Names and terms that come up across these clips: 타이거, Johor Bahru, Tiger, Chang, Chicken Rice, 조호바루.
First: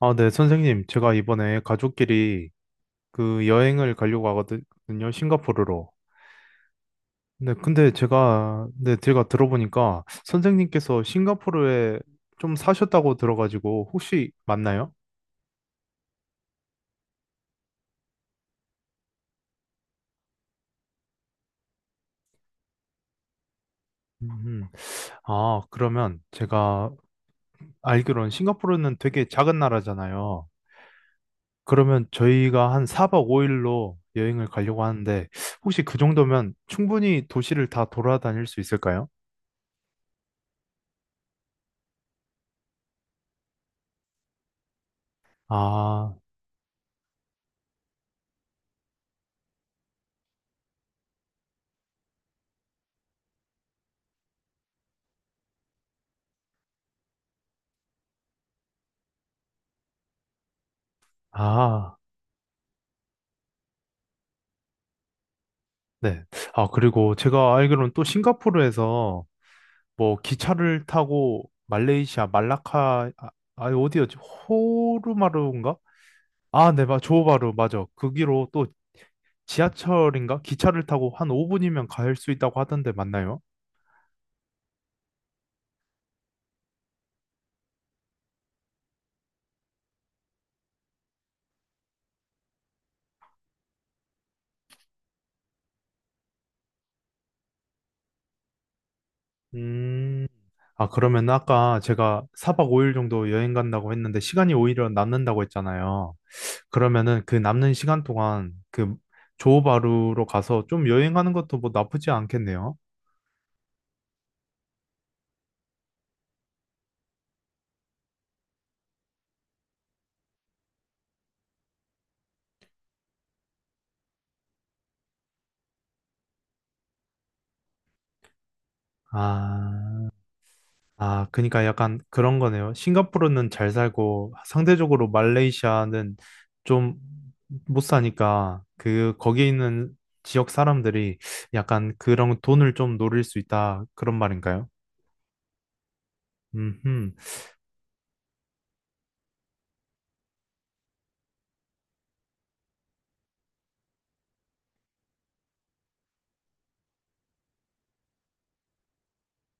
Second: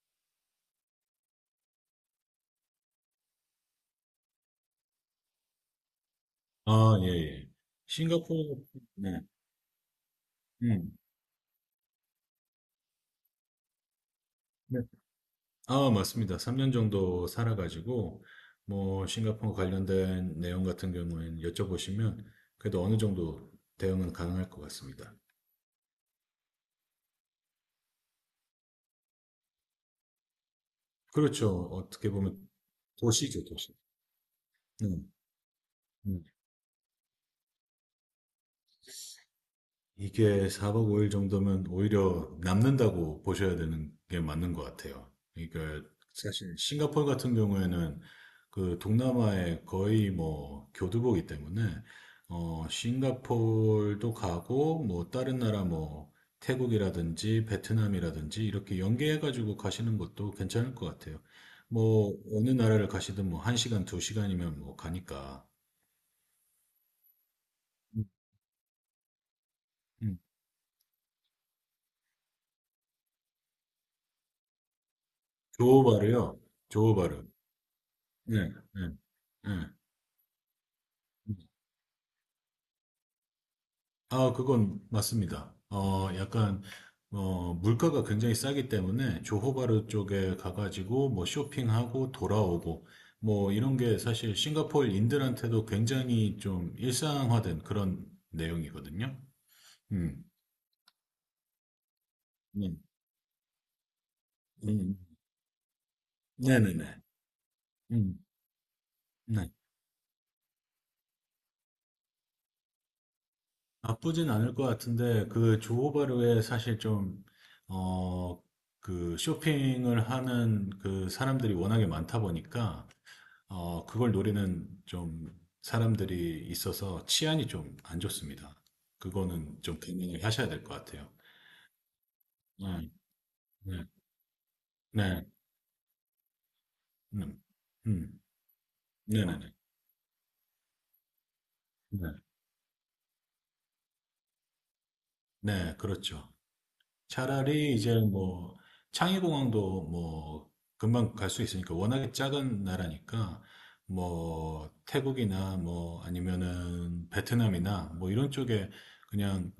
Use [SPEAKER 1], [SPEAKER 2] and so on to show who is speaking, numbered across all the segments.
[SPEAKER 1] 아, 네, 선생님. 제가 이번에 가족끼리 그 여행을 가려고 하거든요. 싱가포르로.
[SPEAKER 2] 아, 예, 예.
[SPEAKER 1] 네, 근데
[SPEAKER 2] 싱가포르,
[SPEAKER 1] 네,
[SPEAKER 2] 네,
[SPEAKER 1] 제가 들어보니까
[SPEAKER 2] 음,
[SPEAKER 1] 선생님께서 싱가포르에 좀 사셨다고 들어가지고 혹시
[SPEAKER 2] 네.
[SPEAKER 1] 맞나요?
[SPEAKER 2] 아, 맞습니다. 3년 정도 살아가지고, 뭐, 싱가포르 관련된 내용 같은 경우에는 여쭤보시면, 그래도 어느 정도 대응은 가능할 것
[SPEAKER 1] 음.
[SPEAKER 2] 같습니다.
[SPEAKER 1] 아, 그러면 제가 알기로는 싱가포르는 되게 작은 나라잖아요.
[SPEAKER 2] 그렇죠.
[SPEAKER 1] 그러면
[SPEAKER 2] 어떻게 보면
[SPEAKER 1] 저희가 한 4박
[SPEAKER 2] 도시죠, 도시.
[SPEAKER 1] 5일로 여행을 가려고
[SPEAKER 2] 네.
[SPEAKER 1] 하는데 혹시 그
[SPEAKER 2] 음.
[SPEAKER 1] 정도면 충분히 도시를 다 돌아다닐 수 있을까요?
[SPEAKER 2] 이게 4박 5일 정도면 오히려 남는다고 보셔야 되는 게 맞는 것 같아요. 그러니까
[SPEAKER 1] 아,
[SPEAKER 2] 사실 싱가포르 같은 경우에는 그 동남아의 거의 뭐 교두보기 때문에 싱가포르도 가고 뭐 다른 나라 뭐 태국이라든지 베트남이라든지 이렇게 연계해가지고 가시는 것도 괜찮을 것 같아요.
[SPEAKER 1] 아.
[SPEAKER 2] 뭐 어느 나라를 가시든 뭐 1시간, 2시간이면 뭐 가니까.
[SPEAKER 1] 네. 아, 그리고 제가 알기로는 또
[SPEAKER 2] 음,
[SPEAKER 1] 싱가포르에서 뭐
[SPEAKER 2] 음.
[SPEAKER 1] 기차를 타고 말레이시아, 말라카, 아, 아, 어디였지? 호르마루인가?
[SPEAKER 2] 조호바르요.
[SPEAKER 1] 아, 네,
[SPEAKER 2] 조호바르.
[SPEAKER 1] 조호바루, 맞아.
[SPEAKER 2] 네,
[SPEAKER 1] 거기로 또
[SPEAKER 2] 네, 네.
[SPEAKER 1] 지하철인가? 기차를 타고 한 5분이면 갈 수 있다고 하던데 맞나요?
[SPEAKER 2] 아, 그건 맞습니다. 약간, 물가가 굉장히 싸기 때문에 조호바르 쪽에 가가지고 뭐 쇼핑하고 돌아오고 뭐 이런 게 사실 싱가포르인들한테도 굉장히 좀 일상화된 그런 내용이거든요. 음,
[SPEAKER 1] 음. 아, 그러면 아까 제가 4박
[SPEAKER 2] 네,
[SPEAKER 1] 5일 정도 여행 간다고 했는데 시간이 오히려
[SPEAKER 2] 음,
[SPEAKER 1] 남는다고 했잖아요.
[SPEAKER 2] 네네네.
[SPEAKER 1] 그러면은 그 남는 시간
[SPEAKER 2] 음,
[SPEAKER 1] 동안 그
[SPEAKER 2] 네.
[SPEAKER 1] 조호바루로 가서 좀 여행하는 것도 뭐 나쁘지 않겠네요.
[SPEAKER 2] 나쁘진 않을 것 같은데 그 조호바르에 사실 좀, 어, 그 쇼핑을 하는 그 사람들이 워낙에 많다 보니까 그걸 노리는 좀 사람들이 있어서 치안이 좀 안 좋습니다. 그거는 좀
[SPEAKER 1] 아.
[SPEAKER 2] 개명을 하셔야 될 것 같아요.
[SPEAKER 1] 아, 그러니까 약간 그런 거네요.
[SPEAKER 2] 네,
[SPEAKER 1] 싱가포르는 잘
[SPEAKER 2] 네,
[SPEAKER 1] 살고 상대적으로
[SPEAKER 2] 네,
[SPEAKER 1] 말레이시아는 좀
[SPEAKER 2] 음,
[SPEAKER 1] 못
[SPEAKER 2] 음,
[SPEAKER 1] 사니까 그 거기에
[SPEAKER 2] 네네네.
[SPEAKER 1] 있는 지역 사람들이 약간
[SPEAKER 2] 네, 네,
[SPEAKER 1] 그런 돈을 좀 노릴 수 있다 그런 말인가요?
[SPEAKER 2] 네, 네, 그렇죠.
[SPEAKER 1] 음.
[SPEAKER 2] 차라리 이제 뭐 창의공항도 뭐 금방 갈 수 있으니까 워낙에 작은 나라니까 뭐 태국이나 뭐 아니면은 베트남이나 뭐 이런 쪽에 그냥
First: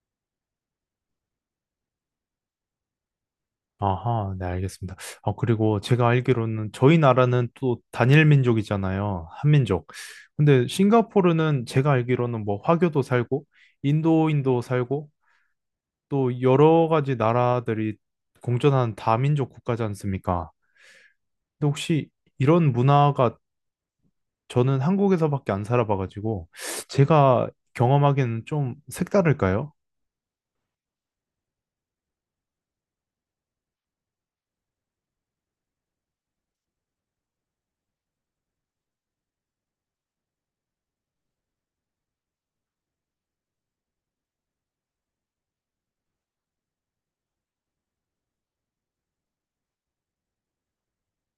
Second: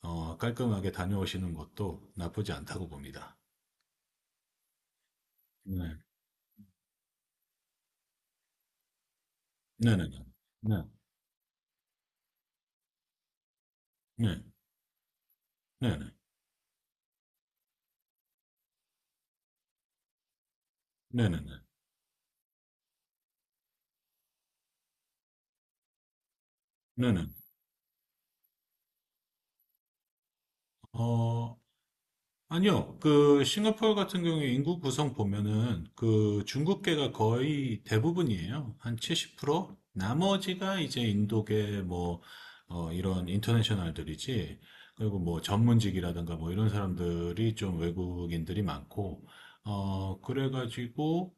[SPEAKER 2] 깔끔하게 다녀오시는 것도 나쁘지 않다고 봅니다.
[SPEAKER 1] 아하, 네, 알겠습니다. 어, 그리고
[SPEAKER 2] 네.
[SPEAKER 1] 제가 알기로는 저희 나라는 또 단일 민족이잖아요. 한민족.
[SPEAKER 2] 네네네.
[SPEAKER 1] 근데
[SPEAKER 2] 네.
[SPEAKER 1] 싱가포르는 제가 알기로는 뭐 화교도 살고
[SPEAKER 2] 네.
[SPEAKER 1] 인도인도 살고
[SPEAKER 2] 네네.
[SPEAKER 1] 또 여러 가지 나라들이 공존하는 다민족 국가지 않습니까?
[SPEAKER 2] 네네네.
[SPEAKER 1] 근데 혹시 이런 문화가 저는 한국에서밖에 안 살아봐가지고
[SPEAKER 2] 네네.
[SPEAKER 1] 제가 경험하기에는 좀 색다를까요?
[SPEAKER 2] 어, 아니요. 그, 싱가포르 같은 경우에 인구 구성 보면은 그 중국계가 거의 대부분이에요. 한 70%? 나머지가 이제 인도계 뭐, 이런 인터내셔널들이지. 그리고 뭐 전문직이라든가 뭐 이런 사람들이 좀 외국인들이 많고, 그래가지고,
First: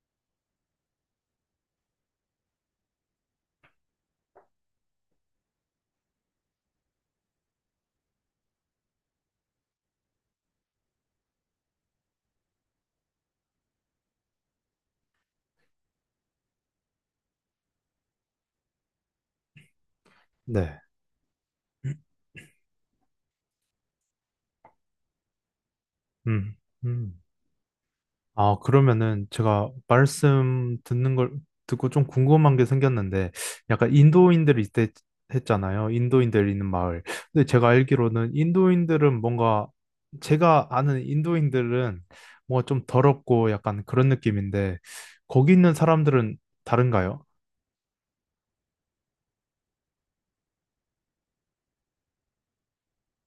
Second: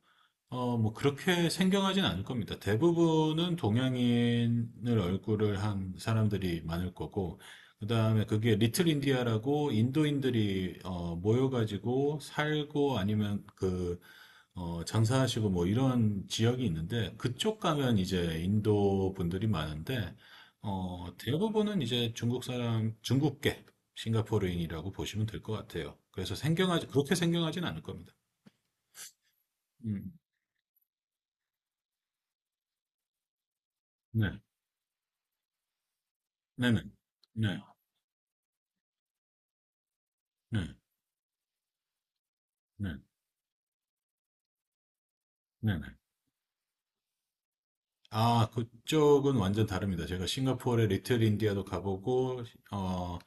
[SPEAKER 2] 뭐, 그렇게 생경하진 않을 겁니다. 대부분은 동양인을 얼굴을 한 사람들이 많을 거고, 그 다음에 그게 리틀 인디아라고 인도인들이, 모여가지고 살고 아니면 그, 장사하시고 뭐 이런 지역이 있는데, 그쪽 가면 이제 인도 분들이 많은데,
[SPEAKER 1] 네.
[SPEAKER 2] 대부분은 이제 중국 사람, 중국계, 싱가포르인이라고 보시면 될 것 같아요. 그래서
[SPEAKER 1] 음.
[SPEAKER 2] 생경하지, 그렇게
[SPEAKER 1] 음.
[SPEAKER 2] 생경하진 않을 겁니다.
[SPEAKER 1] 아, 그러면은 제가
[SPEAKER 2] 음,
[SPEAKER 1] 말씀 듣는 걸 듣고 좀 궁금한 게 생겼는데, 약간
[SPEAKER 2] 네.
[SPEAKER 1] 인도인들이 있대 했잖아요. 인도인들이 있는
[SPEAKER 2] 네네.
[SPEAKER 1] 마을. 근데
[SPEAKER 2] 네.
[SPEAKER 1] 제가 알기로는 인도인들은 뭔가, 제가
[SPEAKER 2] 네,
[SPEAKER 1] 아는 인도인들은 뭔가 좀
[SPEAKER 2] 네,
[SPEAKER 1] 더럽고 약간 그런 느낌인데, 거기 있는
[SPEAKER 2] 네, 네.
[SPEAKER 1] 사람들은 다른가요?
[SPEAKER 2] 아, 그쪽은 완전 다릅니다. 제가 싱가포르의 리틀 인디아도 가보고, 어,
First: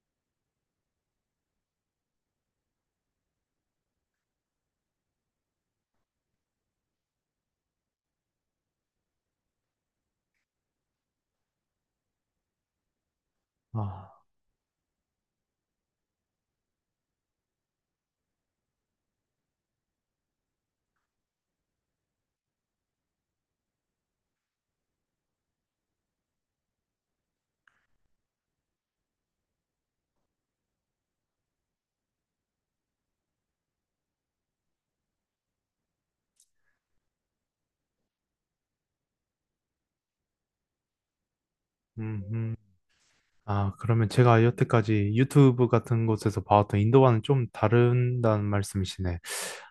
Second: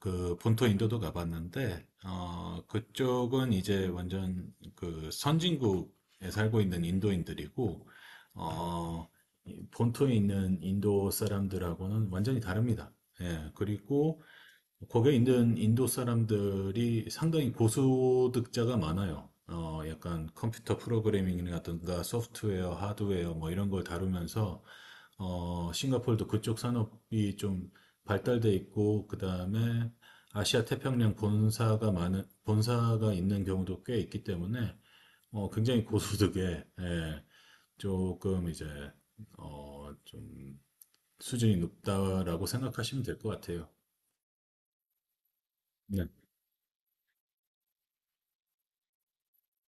[SPEAKER 2] 그 본토 인도도 가봤는데, 그쪽은 이제 완전 그 선진국에 살고 있는 인도인들이고, 어, 이 본토에 있는 인도 사람들하고는 완전히 다릅니다. 예,
[SPEAKER 1] 아.
[SPEAKER 2] 그리고 거기에 있는 인도 사람들이 상당히 고소득자가 많아요. 약간 컴퓨터 프로그래밍이라든가 소프트웨어, 하드웨어 뭐 이런 걸 다루면서 싱가포르도 그쪽 산업이 좀 발달돼 있고 그다음에 아시아 태평양 본사가 많은 본사가 있는 경우도 꽤 있기 때문에 굉장히 고소득에 예, 조금 이제 좀 수준이
[SPEAKER 1] 음.
[SPEAKER 2] 높다라고
[SPEAKER 1] 음.
[SPEAKER 2] 생각하시면 될 것 같아요.
[SPEAKER 1] 아, 그러면 제가 여태까지 유튜브 같은
[SPEAKER 2] 네.
[SPEAKER 1] 곳에서 봐왔던 인도와는 좀 다른다는 말씀이시네.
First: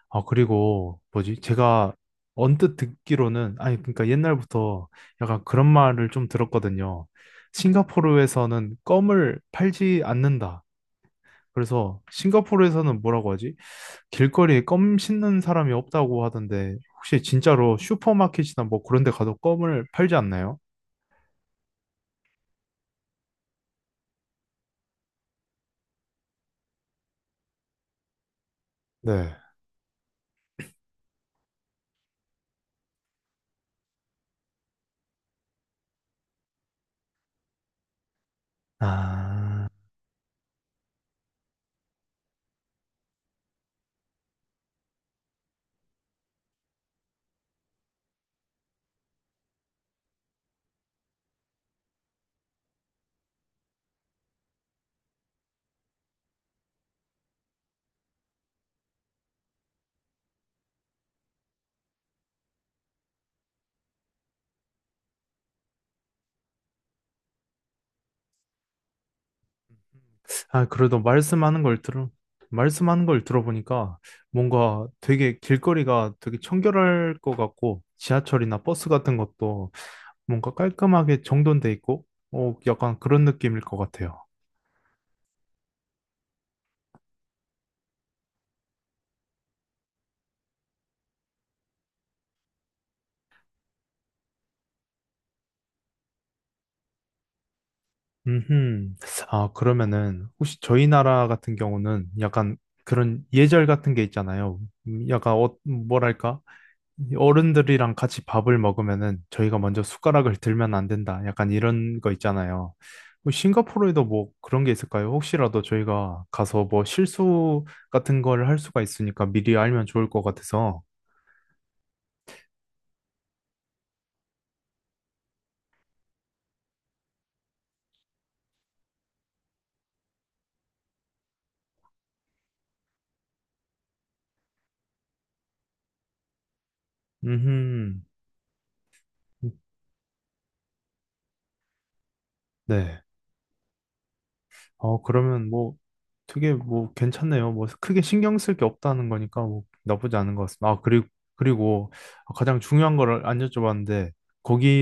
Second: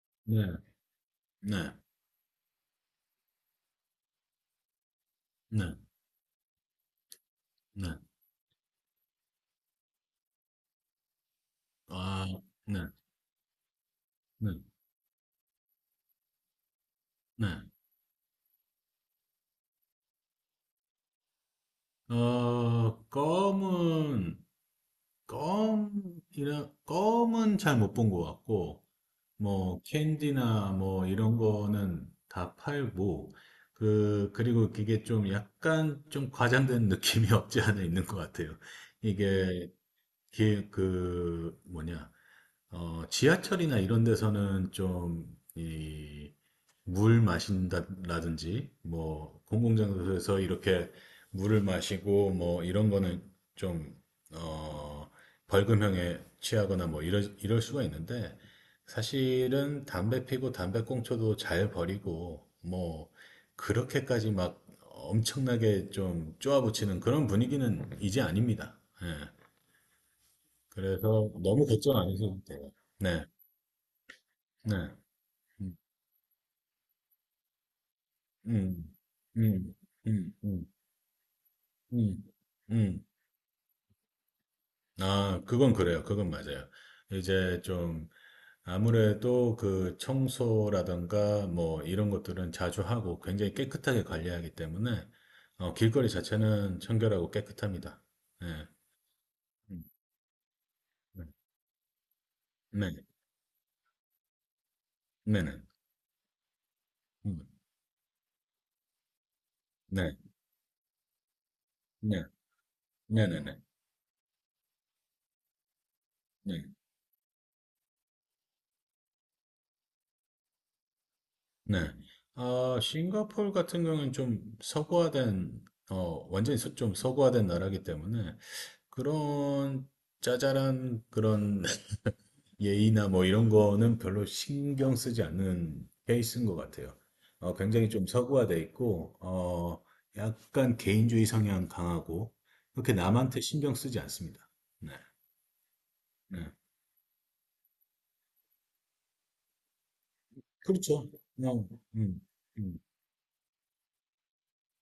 [SPEAKER 1] 아,
[SPEAKER 2] 네.
[SPEAKER 1] 그리고 뭐지?
[SPEAKER 2] 네.
[SPEAKER 1] 제가 언뜻 듣기로는, 아니, 그러니까 옛날부터 약간 그런
[SPEAKER 2] 네.
[SPEAKER 1] 말을 좀 들었거든요.
[SPEAKER 2] 네.
[SPEAKER 1] 싱가포르에서는 껌을 팔지 않는다. 그래서
[SPEAKER 2] 아, 네,
[SPEAKER 1] 싱가포르에서는 뭐라고 하지?
[SPEAKER 2] 네,
[SPEAKER 1] 길거리에 껌 씻는 사람이 없다고 하던데, 혹시
[SPEAKER 2] 네.
[SPEAKER 1] 진짜로 슈퍼마켓이나 뭐 그런 데 가도 껌을 팔지 않나요?
[SPEAKER 2] 어, 껌은, 껌, 껌은 잘 못 본 것 같고,
[SPEAKER 1] 네.
[SPEAKER 2] 뭐, 캔디나 뭐, 이런 거는 다 팔고, 그리고 그게 좀 약간 좀 과장된 느낌이 없지 않아 있는 것 같아요.
[SPEAKER 1] 아.
[SPEAKER 2] 이게, 그, 뭐냐. 지하철이나 이런 데서는 좀, 이, 물 마신다라든지, 뭐, 공공장소에서 이렇게 물을 마시고, 뭐, 이런 거는 좀, 어, 벌금형에 취하거나 뭐, 이럴 수가 있는데, 사실은 담배 피고 담배꽁초도 잘 버리고, 뭐, 그렇게까지 막 엄청나게 좀 쪼아붙이는 그런 분위기는 이제 아닙니다. 예.
[SPEAKER 1] 아, 그래도
[SPEAKER 2] 그래서 너무 걱정 안 하셔도 돼요.
[SPEAKER 1] 말씀하는
[SPEAKER 2] 네.
[SPEAKER 1] 걸 들어보니까 뭔가
[SPEAKER 2] 네.
[SPEAKER 1] 되게
[SPEAKER 2] 음,
[SPEAKER 1] 길거리가 되게 청결할 것 같고 지하철이나 버스
[SPEAKER 2] 음,
[SPEAKER 1] 같은 것도
[SPEAKER 2] 음, 음,
[SPEAKER 1] 뭔가
[SPEAKER 2] 음,
[SPEAKER 1] 깔끔하게 정돈돼 있고
[SPEAKER 2] 음.
[SPEAKER 1] 어, 약간
[SPEAKER 2] 음.
[SPEAKER 1] 그런 느낌일 것 같아요.
[SPEAKER 2] 아, 그건 그래요. 그건 맞아요. 이제 좀 아무래도 그 청소라든가 뭐 이런 것들은 자주 하고 굉장히 깨끗하게 관리하기 때문에 길거리 자체는 청결하고 깨끗합니다. 네.
[SPEAKER 1] 음. 아,
[SPEAKER 2] 음,
[SPEAKER 1] 그러면은 혹시 저희
[SPEAKER 2] 네.
[SPEAKER 1] 나라 같은 경우는 약간
[SPEAKER 2] 네.
[SPEAKER 1] 그런 예절 같은 게 있잖아요. 약간 어,
[SPEAKER 2] 네네.
[SPEAKER 1] 뭐랄까? 이
[SPEAKER 2] 음,
[SPEAKER 1] 어른들이랑 같이 밥을 먹으면은 저희가 먼저
[SPEAKER 2] 네.
[SPEAKER 1] 숟가락을 들면 안 된다. 약간 이런 거
[SPEAKER 2] 네.
[SPEAKER 1] 있잖아요. 뭐
[SPEAKER 2] 네네네. 네. 네, 네.
[SPEAKER 1] 싱가포르에도 뭐 그런 게 있을까요? 혹시라도 저희가
[SPEAKER 2] 네.
[SPEAKER 1] 가서 뭐 실수 같은 걸 할 수가 있으니까 미리 알면 좋을 것 같아서.
[SPEAKER 2] 네. 아, 싱가포르 같은 경우는 좀 서구화된, 완전히 좀 서구화된 나라이기 때문에 그런 짜잘한 그런 예의나 뭐 이런 거는 별로 신경 쓰지 않는 케이스인 것 같아요. 굉장히
[SPEAKER 1] 음.
[SPEAKER 2] 좀 서구화돼 있고, 약간 개인주의 성향 강하고, 그렇게
[SPEAKER 1] 네.
[SPEAKER 2] 남한테 신경 쓰지 않습니다. 네.
[SPEAKER 1] 어, 그러면 뭐
[SPEAKER 2] 네.
[SPEAKER 1] 되게 뭐 괜찮네요. 뭐 크게 신경 쓸 게 없다는 거니까 뭐 나쁘지 않은 것 같습니다. 아, 그리고
[SPEAKER 2] 그렇죠. 그냥,
[SPEAKER 1] 그리고
[SPEAKER 2] 음,
[SPEAKER 1] 가장
[SPEAKER 2] 음,
[SPEAKER 1] 중요한 거를 안 여쭤봤는데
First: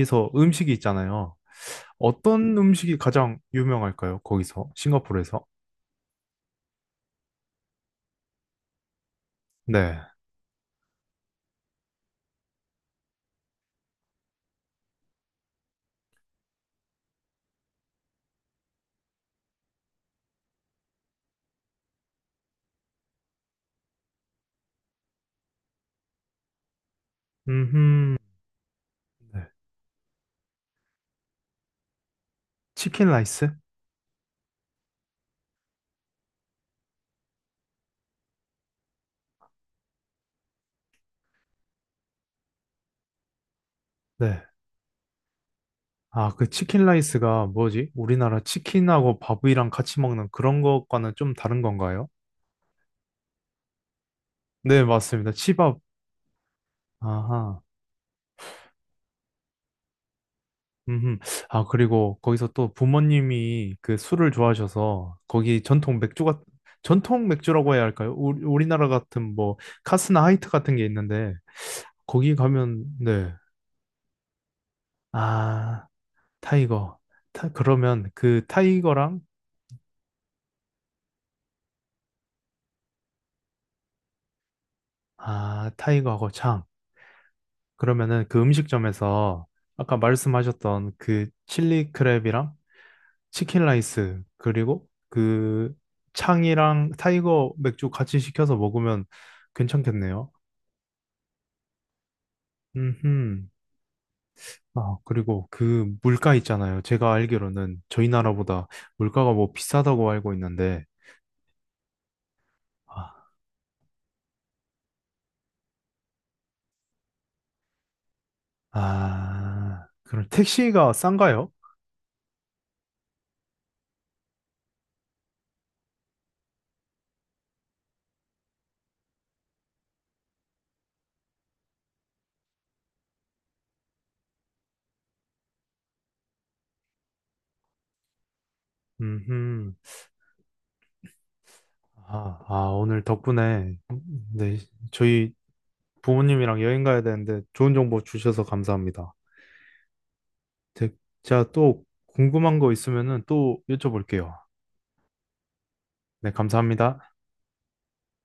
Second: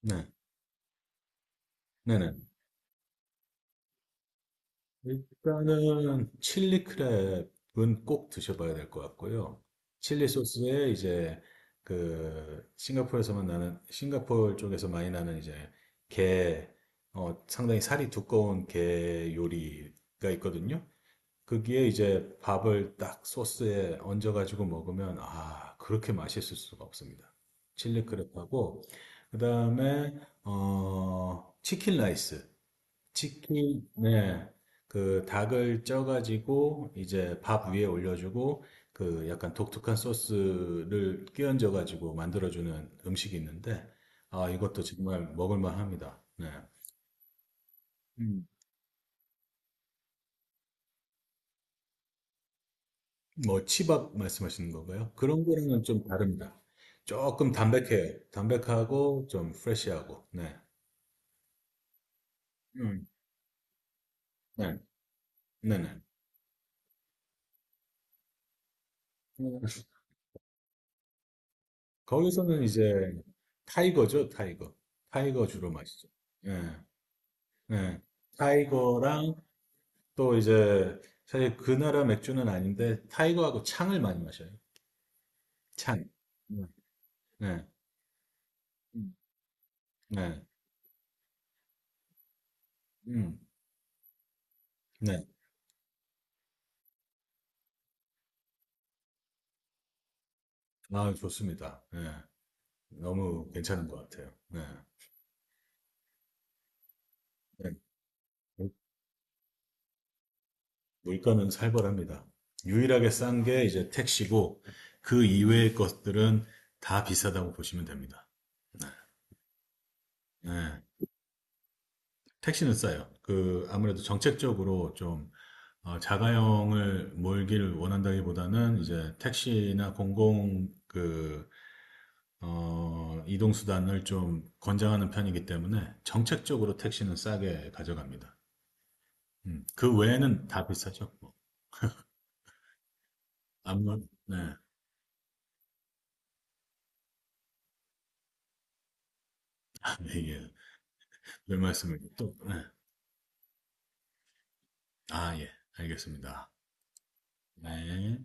[SPEAKER 2] 네.
[SPEAKER 1] 음식이 있잖아요.
[SPEAKER 2] 네네.
[SPEAKER 1] 어떤 음식이 가장 유명할까요? 거기서 싱가포르에서?
[SPEAKER 2] 일단은 칠리 크랩은 꼭 드셔봐야 될 것 같고요.
[SPEAKER 1] 네.
[SPEAKER 2] 칠리 소스에 이제 그 싱가포르에서만 나는 싱가포르 쪽에서 많이 나는 이제 게 상당히 살이 두꺼운 게 요리가 있거든요. 거기에 이제 밥을 딱 소스에 얹어가지고 먹으면 아 그렇게 맛있을 수가 없습니다. 칠리
[SPEAKER 1] 음.
[SPEAKER 2] 크랩하고
[SPEAKER 1] 네.
[SPEAKER 2] 그다음에 치킨 라이스
[SPEAKER 1] 치킨 라이스?
[SPEAKER 2] 치킨, 네. 그 닭을 쪄가지고 이제 밥 위에 올려주고 그 약간 독특한 소스를 끼얹어가지고 만들어주는 음식이 있는데
[SPEAKER 1] 네.
[SPEAKER 2] 아 이것도 정말 먹을만 합니다.
[SPEAKER 1] 아,
[SPEAKER 2] 네.
[SPEAKER 1] 그 치킨 라이스가 뭐지? 우리나라
[SPEAKER 2] 음.
[SPEAKER 1] 치킨하고 밥이랑 같이 먹는 그런 것과는 좀 다른 건가요?
[SPEAKER 2] 뭐 치밥 말씀하시는
[SPEAKER 1] 네,
[SPEAKER 2] 건가요?
[SPEAKER 1] 맞습니다.
[SPEAKER 2] 그런
[SPEAKER 1] 치밥.
[SPEAKER 2] 거랑은 좀 다릅니다. 조금
[SPEAKER 1] 아하.
[SPEAKER 2] 담백해요. 담백하고 좀 프레시하고. 네.
[SPEAKER 1] 음. 아, 그리고 거기서 또
[SPEAKER 2] 음.
[SPEAKER 1] 부모님이 그 술을
[SPEAKER 2] 네.
[SPEAKER 1] 좋아하셔서 거기 전통
[SPEAKER 2] 네네.
[SPEAKER 1] 맥주가, 전통 맥주라고 해야 할까요? 우리나라 같은 뭐,
[SPEAKER 2] 음.
[SPEAKER 1] 카스나 하이트 같은 게 있는데, 거기
[SPEAKER 2] 거기서는
[SPEAKER 1] 가면,
[SPEAKER 2] 이제
[SPEAKER 1] 네.
[SPEAKER 2] 타이거죠, 타이거. 타이거 주로
[SPEAKER 1] 아,
[SPEAKER 2] 마시죠. 예.
[SPEAKER 1] 타이거.
[SPEAKER 2] 네.
[SPEAKER 1] 그러면 그 타이거랑,
[SPEAKER 2] 타이거랑 또 이제 사실 그 나라 맥주는 아닌데 타이거하고 창을 많이 마셔요.
[SPEAKER 1] 아,
[SPEAKER 2] 창.
[SPEAKER 1] 타이거하고 창.
[SPEAKER 2] 네. 네.
[SPEAKER 1] 그러면은 그
[SPEAKER 2] 음.
[SPEAKER 1] 음식점에서 아까
[SPEAKER 2] 네.
[SPEAKER 1] 말씀하셨던 그 칠리 크랩이랑
[SPEAKER 2] 음.
[SPEAKER 1] 치킨 라이스 그리고
[SPEAKER 2] 네.
[SPEAKER 1] 그 창이랑 타이거 맥주 같이 시켜서 먹으면 괜찮겠네요.
[SPEAKER 2] 아, 좋습니다. 네.
[SPEAKER 1] 음.
[SPEAKER 2] 너무 괜찮은 것 같아요. 네.
[SPEAKER 1] 아, 그리고 그 물가 있잖아요. 제가
[SPEAKER 2] 네.
[SPEAKER 1] 알기로는 저희 나라보다
[SPEAKER 2] 물-
[SPEAKER 1] 물가가 뭐 비싸다고 알고 있는데
[SPEAKER 2] 물가는 살벌합니다. 유일하게
[SPEAKER 1] 아,
[SPEAKER 2] 싼 게 이제 택시고 그 이외의 것들은 다 비싸다고 보시면 됩니다.
[SPEAKER 1] 아, 그럼
[SPEAKER 2] 네.
[SPEAKER 1] 택시가 싼가요?
[SPEAKER 2] 택시는 싸요. 그 아무래도 정책적으로 좀 자가용을 몰기를 원한다기보다는 이제 택시나 공공 그, 이동수단을 좀 권장하는 편이기 때문에 정책적으로 택시는 싸게 가져갑니다.
[SPEAKER 1] 음.
[SPEAKER 2] 그 외에는 다 비싸죠. 뭐.
[SPEAKER 1] 아, 아, 오늘 덕분에
[SPEAKER 2] 네.
[SPEAKER 1] 네, 저희 부모님이랑 여행 가야 되는데 좋은 정보 주셔서 감사합니다.
[SPEAKER 2] 아, 예, 예.
[SPEAKER 1] 제- 제가
[SPEAKER 2] 왜
[SPEAKER 1] 또
[SPEAKER 2] 말씀을 또, 네.
[SPEAKER 1] 궁금한 거 있으면은 또 여쭤볼게요.
[SPEAKER 2] 아, 예.
[SPEAKER 1] 네,
[SPEAKER 2] 알겠습니다.
[SPEAKER 1] 감사합니다.
[SPEAKER 2] 네.